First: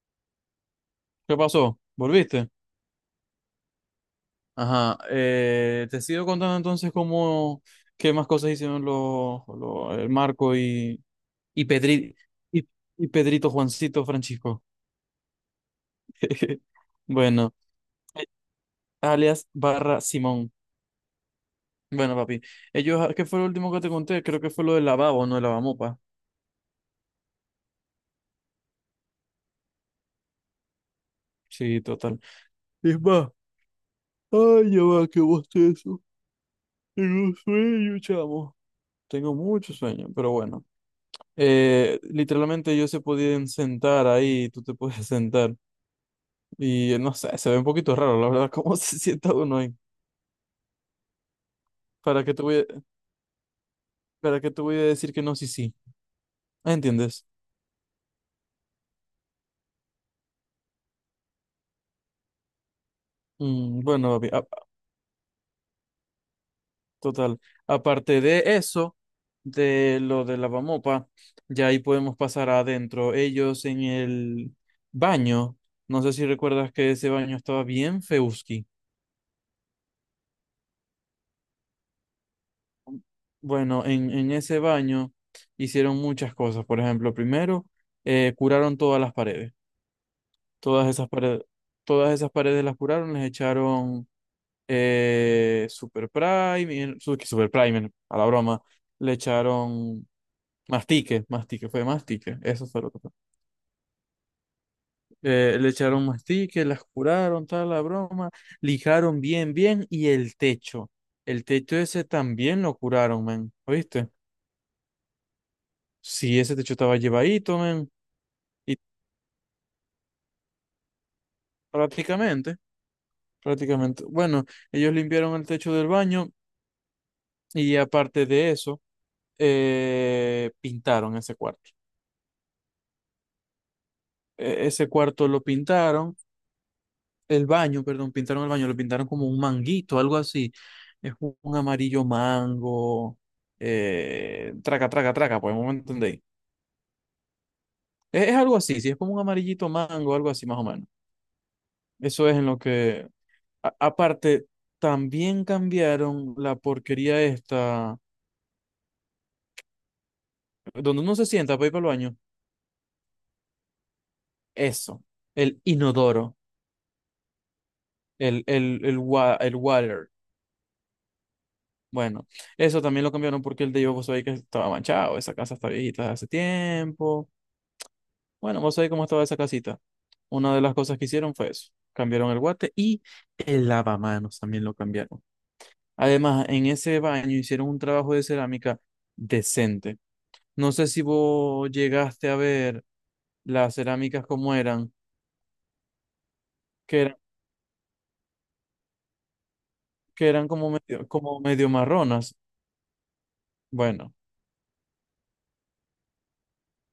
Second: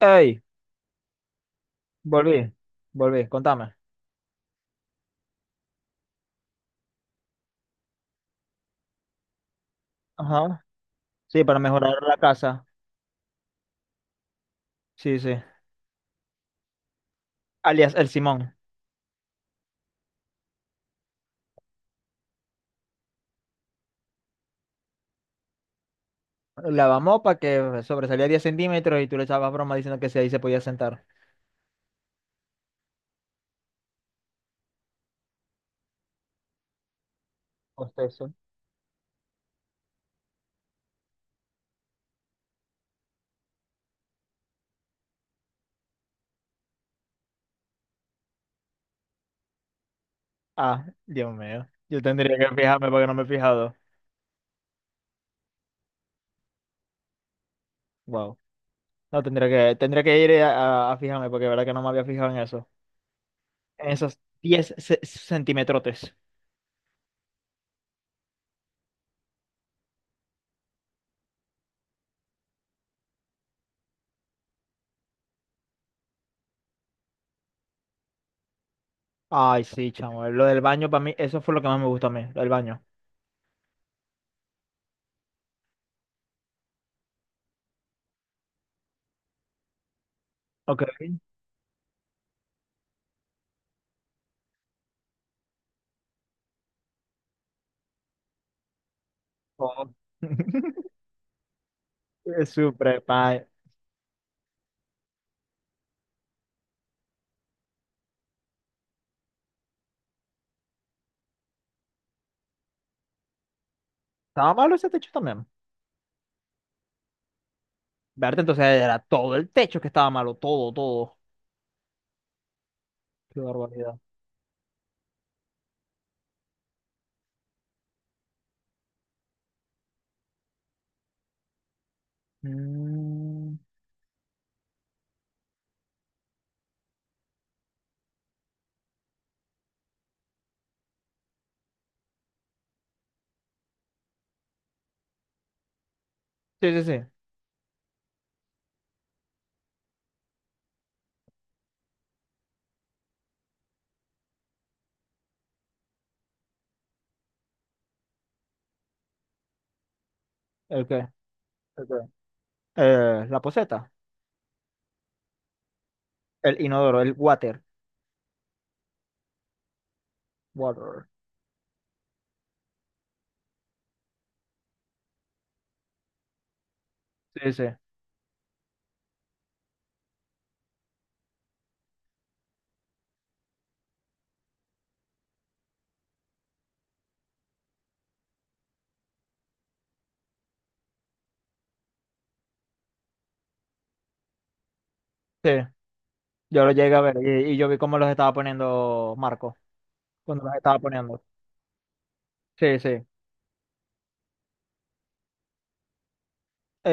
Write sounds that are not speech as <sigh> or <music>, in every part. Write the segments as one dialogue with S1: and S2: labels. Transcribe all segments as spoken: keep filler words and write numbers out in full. S1: Ey,
S2: ¿Qué pasó? ¿Volviste?
S1: volví, volví, contame.
S2: Ajá. Eh, te sigo contando entonces cómo, qué más cosas hicieron los, los- el Marco
S1: Ajá.
S2: y,
S1: Sí, para
S2: y
S1: mejorar
S2: Pedri-
S1: la casa.
S2: y, y Pedrito Juancito Francisco.
S1: Sí, sí.
S2: <laughs> Bueno,
S1: Alias el
S2: eh,
S1: Simón.
S2: alias barra Simón. Bueno, papi. Ellos, ah, ¿qué fue lo último que te conté? Creo que fue lo del lavabo, no el lavamopa.
S1: Lavamos para que sobresalía diez centímetros y tú le echabas broma diciendo que si ahí se podía sentar.
S2: Sí, total. Es más, ay, ya va, qué bostezo. Tengo sueño,
S1: Hostia, eso.
S2: chamo. Tengo mucho sueño, pero bueno. Eh, literalmente ellos se podían sentar ahí, tú te puedes <laughs> sentar. Y eh, no sé, se ve un poquito raro, la verdad, <laughs> cómo se sienta uno ahí.
S1: Ah, Dios mío. Yo
S2: ¿Para qué
S1: tendría
S2: te
S1: que
S2: voy a,
S1: fijarme porque no me he fijado.
S2: para qué te voy a decir que no, sí, sí? Ah, ¿entiendes?
S1: Wow. No, tendría que, tendría que ir a, a- a fijarme porque la verdad que no me había fijado en eso.
S2: Mm,
S1: En
S2: bueno,
S1: esos
S2: papi, ah,
S1: diez ce- centimetrotes.
S2: total. Aparte de eso, de lo de lavamopa, ya ahí podemos pasar adentro. Ellos en el baño, no sé si recuerdas que ese baño estaba bien feuski.
S1: Ay, sí, chamo. Lo del baño para mí, eso fue lo que más me gustó a mí, lo del baño.
S2: Bueno, en, en ese baño hicieron muchas cosas. Por ejemplo, primero, eh, curaron todas las paredes.
S1: Ok.
S2: Todas esas paredes, todas esas paredes las curaron, les echaron eh, Super Primer, su- Super Primer, a la broma. Le
S1: Oh.
S2: echaron
S1: <laughs>
S2: mastique, mastique, fue mastique, eso fue lo que
S1: Super.
S2: fue. Eh, le echaron mastique, las curaron, tal, la broma, lijaron bien, bien, y el techo. El techo ese también lo curaron, men, ¿oíste?
S1: Estaba malo ese techo también.
S2: Sí, ese techo estaba llevadito, men.
S1: Verte, entonces
S2: Y
S1: era todo el techo que estaba malo, todo, todo.
S2: prácticamente,
S1: Qué barbaridad.
S2: prácticamente. Bueno, ellos limpiaron el techo del baño y aparte de eso, eh, pintaron ese cuarto.
S1: Mm,
S2: E- ese cuarto lo pintaron, el baño, perdón, pintaron el baño, lo pintaron como un manguito, algo así. Es un un amarillo mango, eh, traca, traca, traca, pues no me entendéis.
S1: Sí, sí, sí.
S2: Es, es algo así, si es como un amarillito mango, algo así más o menos. Eso es en lo que, a- aparte, también cambiaron la porquería esta
S1: ¿El
S2: donde
S1: qué?
S2: uno se sienta para ir para
S1: ¿El
S2: el
S1: qué?
S2: baño,
S1: Eh, la poseta.
S2: eso, el inodoro,
S1: El inodoro, el water.
S2: el, el, el, wa- el water.
S1: Water.
S2: Bueno, eso también lo cambiaron porque el de yo, vos sabéis que estaba manchado, esa casa está viejita desde hace tiempo.
S1: Sí, sí.
S2: Bueno, vos sabéis cómo estaba esa casita. Una de las cosas que hicieron fue eso, cambiaron el guate y el lavamanos también lo cambiaron. Además, en ese baño hicieron un trabajo de cerámica decente. No sé si vos llegaste a ver las cerámicas como eran,
S1: Sí. Yo lo llegué
S2: que
S1: a ver
S2: eran,
S1: y, y yo vi cómo los estaba poniendo Marco.
S2: que
S1: Cuando
S2: eran
S1: los
S2: como
S1: estaba
S2: medio,
S1: poniendo.
S2: como medio marronas.
S1: Sí, sí.
S2: Bueno,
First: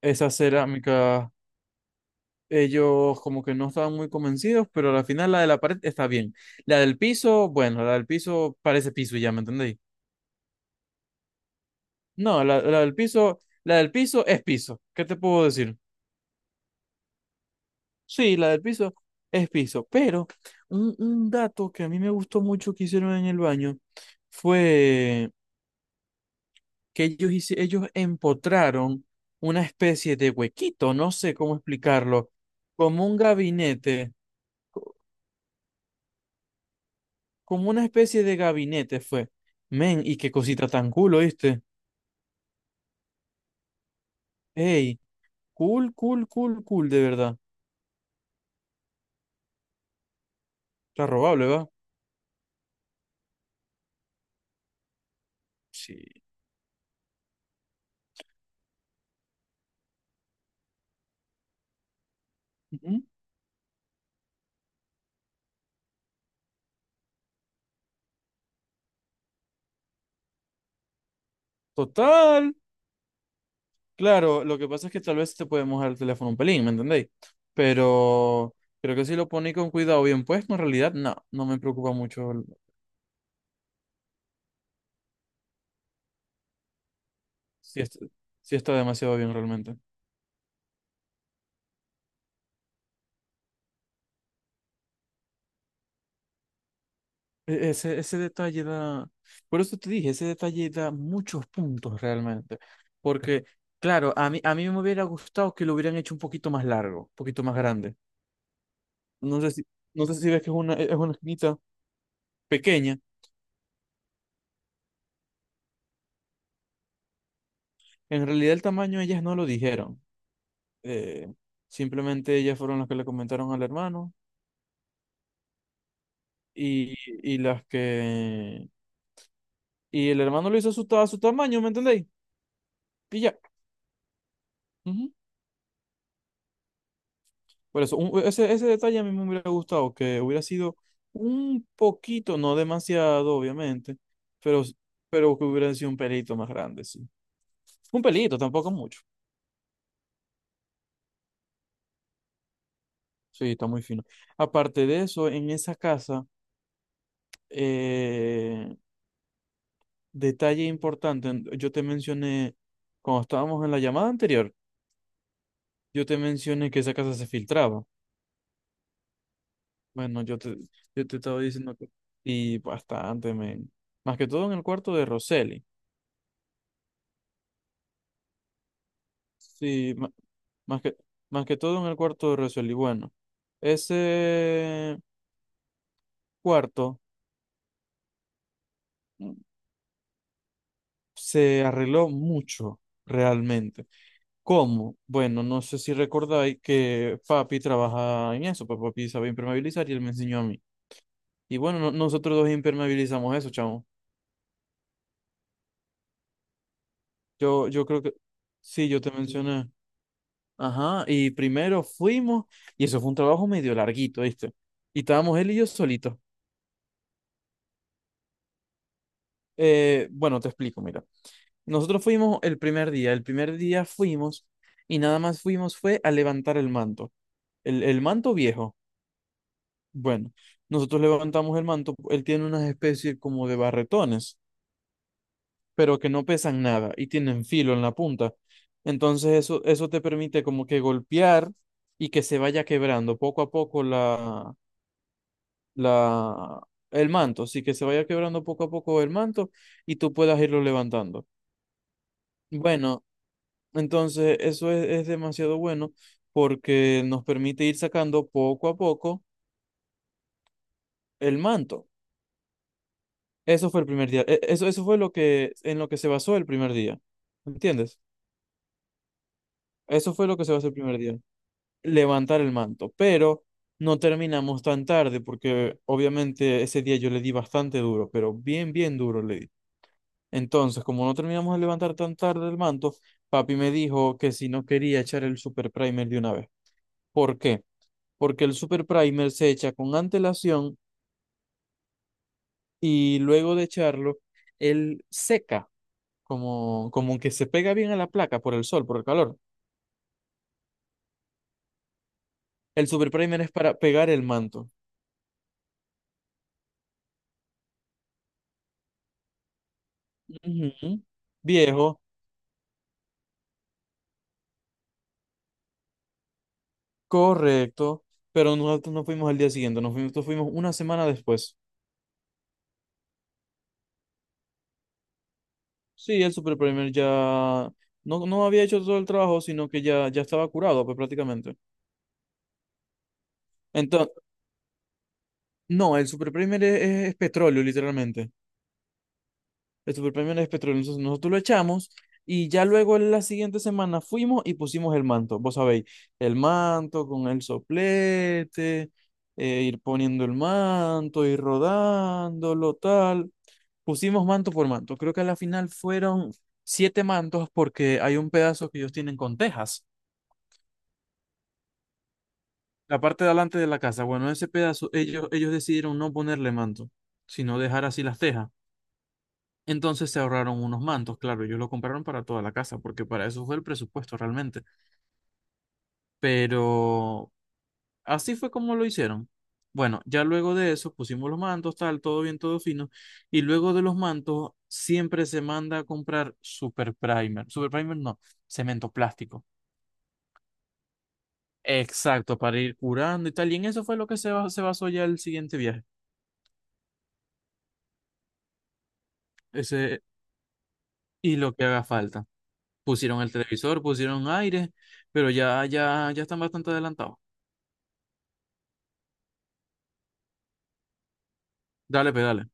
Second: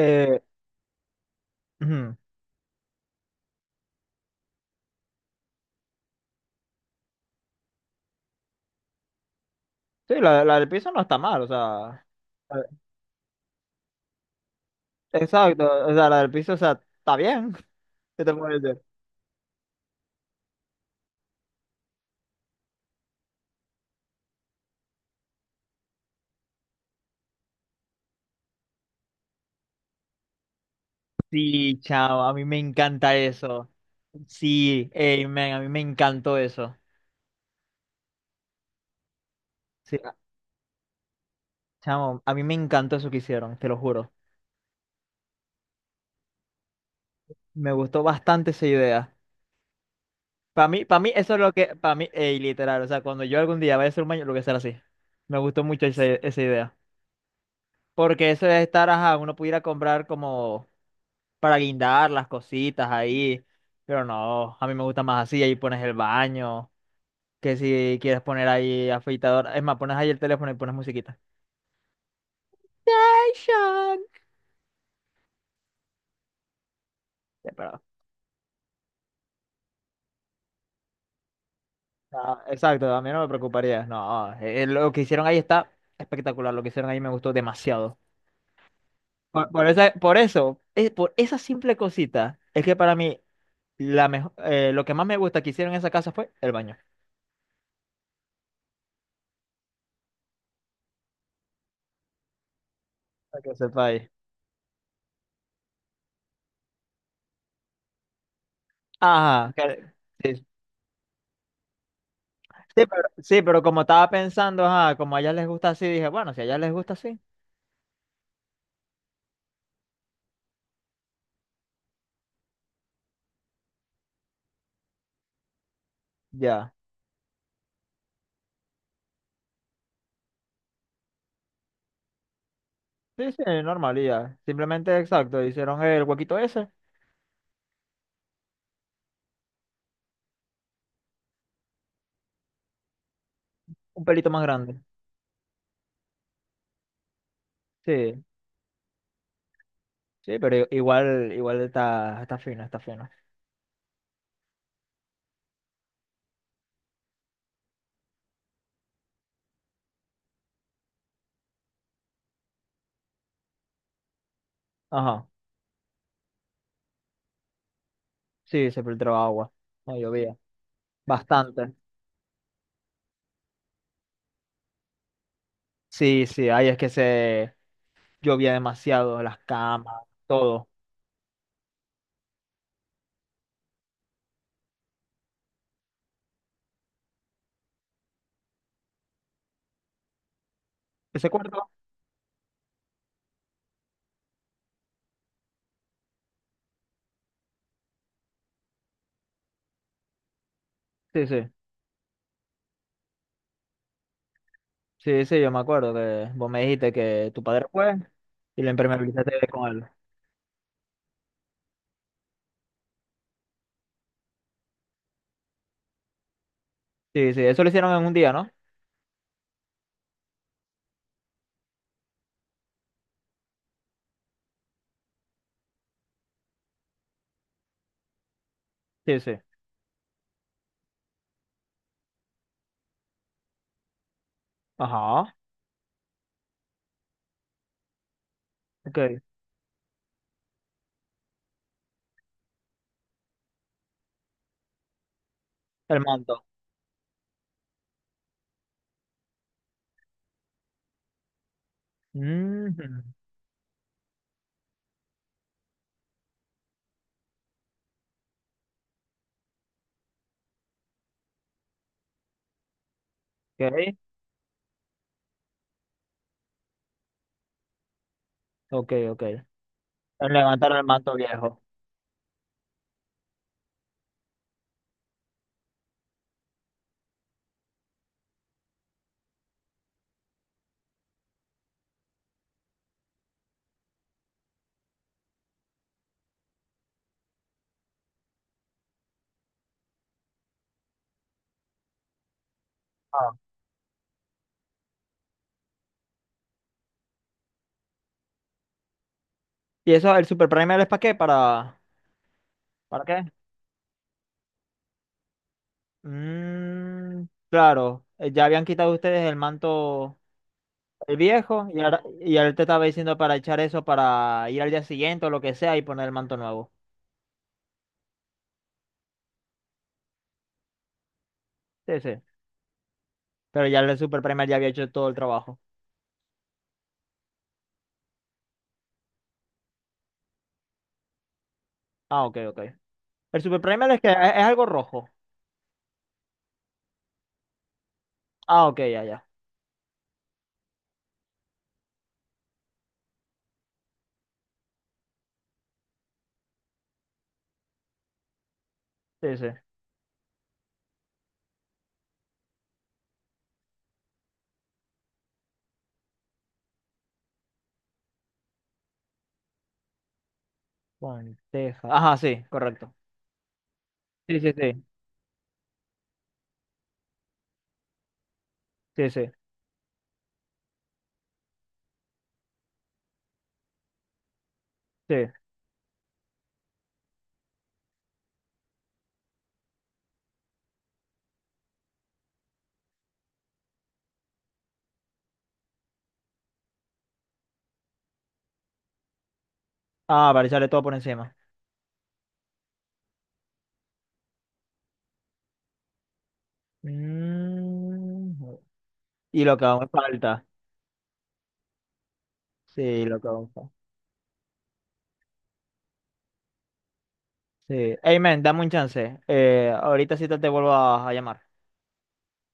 S2: esa cerámica,
S1: ujú.
S2: ellos como que no estaban muy convencidos, pero al final la de la pared está bien. La del piso, bueno, la del piso parece piso ya, ¿me entendéis?
S1: Sí, la, la del piso no está mal, o sea.
S2: No, la,
S1: eh,
S2: la del piso, la del piso es piso. ¿Qué te puedo decir?
S1: Exacto. O sea, la del piso, o sea, está bien. <laughs> ¿Qué te
S2: Sí, la
S1: puedo
S2: del
S1: decir?
S2: piso es piso. Pero un, un dato que a mí me gustó mucho que hicieron en el baño fue que ellos, hice- ellos empotraron una especie de huequito, no sé cómo
S1: Sí, chao,
S2: explicarlo,
S1: a mí me
S2: como
S1: encanta
S2: un
S1: eso.
S2: gabinete.
S1: Sí, ey, man, a mí me encantó eso.
S2: Como una especie de gabinete fue.
S1: Sí,
S2: Men,
S1: a-
S2: y qué cosita tan cool, ¿oíste?
S1: chamo, a mí me encantó eso que hicieron, te lo juro.
S2: Ey, cool, cool, cool, cool, de verdad.
S1: Me gustó bastante esa idea. Para mí, para
S2: Está
S1: mí eso es
S2: robable,
S1: lo
S2: ¿va?
S1: que, para mí, ey, literal, o sea, cuando yo algún día vaya a ser humano, lo voy a hacer así. Me gustó mucho
S2: Sí.
S1: esa, esa idea. Porque eso de estar, ajá, uno pudiera comprar como para guindar las cositas
S2: Ujú.
S1: ahí, pero no, a mí me gusta más así, ahí pones el baño, que si quieres poner ahí afeitador, es más, pones ahí el teléfono y pones musiquita.
S2: Total.
S1: Sean.
S2: Claro, lo que pasa es que tal vez te puede mojar el teléfono un pelín, ¿me entendéis?
S1: Eh, Pero,
S2: Pero creo que si lo ponéis con cuidado bien puesto, en realidad no, no me preocupa mucho.
S1: ah,
S2: el-
S1: exacto, a mí no me preocuparía. No, eh, eh, lo que hicieron ahí está espectacular. Lo que hicieron ahí me gustó
S2: Si,
S1: demasiado.
S2: es- si está demasiado bien
S1: Por, por
S2: realmente.
S1: esa- por eso, eh, por esa simple cosita, es que para mí la mejo- eh, lo que más me gusta que hicieron en esa casa fue el baño.
S2: E- Ese, ese detalle da, por eso te dije, ese detalle da muchos puntos realmente,
S1: Para
S2: porque
S1: que sepáis.
S2: claro, a mí, a mí me hubiera gustado que lo hubieran hecho un poquito más largo, un poquito más grande. No sé
S1: Ajá,
S2: si,
S1: que-
S2: no sé si ves
S1: sí,
S2: que es una, es una esquinita
S1: sí,
S2: pequeña,
S1: pero, sí, pero como estaba pensando, ajá, como a ellas les gusta así, dije, bueno, si a ellas les gusta así,
S2: en realidad el tamaño ellas no lo dijeron, eh, simplemente ellas fueron las que le comentaron al hermano
S1: ya.
S2: y, y las que, y el hermano lo hizo a su, ta- a su tamaño, ¿me entendéis? Y
S1: Sí,
S2: ya.
S1: sí, normal, y ya. Simplemente, exacto, hicieron el huequito ese,
S2: Por eso, un- ese, ese detalle a mí me hubiera gustado, que hubiera sido un poquito, no demasiado, obviamente,
S1: un pelito más
S2: pero,
S1: grande.
S2: pero que hubiera sido un pelito más grande, sí. Un
S1: Sí.
S2: pelito, tampoco mucho.
S1: Sí, pero i- igual, igual está, está fino, está fino.
S2: Sí, está muy fino. Aparte de eso, en esa casa, eh, detalle importante, en- yo te mencioné, cuando estábamos en la llamada anterior,
S1: Ajá.
S2: yo te mencioné que esa casa se filtraba.
S1: Sí, se filtró agua. No
S2: Bueno,
S1: llovía.
S2: yo te, yo te estaba
S1: Bastante.
S2: diciendo que... Y bastante, men. Más que todo en el cuarto de Roseli.
S1: Sí, sí, ahí es que se llovía demasiado, las
S2: Sí,
S1: camas,
S2: ma-
S1: todo.
S2: más que, más que todo en el cuarto de Rosel. Y bueno, ese cuarto mm,
S1: ¿Ese
S2: se
S1: cuarto?
S2: arregló mucho realmente. ¿Cómo? Bueno, no sé si recordáis que papi trabaja en eso, pues papi sabe impermeabilizar y él me enseñó a mí.
S1: Sí, sí.
S2: Y bueno, no- nosotros dos impermeabilizamos eso, chamo.
S1: Sí, sí, yo me acuerdo que vos me dijiste que tu padre
S2: Yo, yo
S1: fue
S2: creo que
S1: y lo
S2: sí, yo te
S1: impermeabilizaste con
S2: mencioné.
S1: él.
S2: Ajá, y primero fuimos, y eso fue un trabajo medio larguito, ¿viste? Y estábamos él y yo solitos.
S1: Sí, sí, eso lo hicieron en un día, ¿no?
S2: Eh, bueno, te explico, mira. Nosotros fuimos el primer día. El primer día fuimos y nada más fuimos fue a levantar el manto. El, el manto viejo.
S1: Sí, sí.
S2: Bueno, nosotros levantamos el manto. Él tiene unas especies como de barretones,
S1: Ajá.
S2: pero que no pesan nada y tienen filo en la punta.
S1: Ok.
S2: Entonces eso, eso te permite como que golpear y que se vaya quebrando poco a poco la,
S1: El manto.
S2: la, el manto. Así que se vaya quebrando poco a poco el manto y tú puedas irlo levantando.
S1: Ujú.
S2: Bueno, entonces, eso es, es demasiado bueno porque nos permite ir sacando poco a poco el manto. Eso fue el
S1: Ok,
S2: primer día. e- Eso, eso fue lo que, en lo que se basó el primer día. ¿Entiendes?
S1: ok, ok.
S2: Eso fue
S1: El
S2: lo que se basó
S1: levantar
S2: el
S1: el
S2: primer
S1: manto
S2: día.
S1: viejo.
S2: Levantar el manto. Pero no terminamos tan tarde porque obviamente ese día yo le di bastante duro, pero bien, bien duro le di. Entonces, como no terminamos de levantar tan tarde el manto, papi me dijo que si no quería echar el super primer de una vez. ¿Por qué? Porque el super primer se echa con antelación y
S1: Ah.
S2: luego de echarlo, él seca, como, como que se pega bien a la placa por el sol, por el calor.
S1: ¿Y eso, el Super Primer es para qué? ¿Para,
S2: El
S1: ¿para
S2: super
S1: qué?
S2: primer es para pegar el manto.
S1: Mm, claro, eh, ya habían quitado ustedes el manto
S2: Ujú.
S1: el viejo y
S2: Viejo,
S1: ahora, y él te estaba diciendo para echar eso para ir al día siguiente o lo que sea y poner el manto nuevo.
S2: correcto, pero nosotros no fuimos al día siguiente, nos fuimos, nosotros fuimos una semana después.
S1: Sí, sí. Pero ya el Super Primer ya había hecho todo el trabajo.
S2: Sí, el super primer ya no, no había hecho todo el trabajo, sino que ya, ya estaba curado, pues prácticamente.
S1: Ah, ok, ok. El Super Primer es que
S2: Entonces,
S1: es, es algo rojo.
S2: no, el super primer es es- es petróleo, literalmente.
S1: Ah, ok, ya, ya.
S2: El superpremión es petróleo. Entonces nosotros lo echamos y ya luego en la siguiente semana fuimos y pusimos el manto. Vos sabéis, el manto con el soplete,
S1: Sí, sí.
S2: eh, ir poniendo el manto, ir rodándolo, tal. Pusimos manto por manto. Creo que a la final fueron siete mantos porque hay un pedazo que ellos tienen con tejas.
S1: Lenteja. Ajá, sí, correcto.
S2: La parte de adelante de la casa, bueno,
S1: Sí,
S2: ese
S1: sí, sí.
S2: pedazo ellos, ellos decidieron no ponerle manto, sino dejar así las tejas.
S1: Sí, sí,
S2: Entonces se ahorraron unos mantos, claro, ellos lo compraron para toda la casa, porque para eso fue el presupuesto realmente.
S1: sí.
S2: Pero así fue como lo hicieron. Bueno, ya luego de eso pusimos los mantos, tal, todo bien, todo fino. Y luego de los mantos siempre se manda a comprar super primer. Super primer no, cemento plástico.
S1: Ah, para echarle todo por encima.
S2: Exacto, para ir curando y tal. Y en eso fue lo que se, ba- se basó ya el siguiente viaje.
S1: Mm, y lo que aún
S2: Ese,
S1: falta.
S2: y lo que haga falta.
S1: Sí, lo
S2: Pusieron
S1: que
S2: el
S1: aún falta.
S2: televisor, pusieron aire, pero ya, ya, ya están bastante adelantados.
S1: Sí. Hey, man, dame un chance. Eh, ahorita sí te, te vuelvo a a llamar.
S2: Dale, pedale.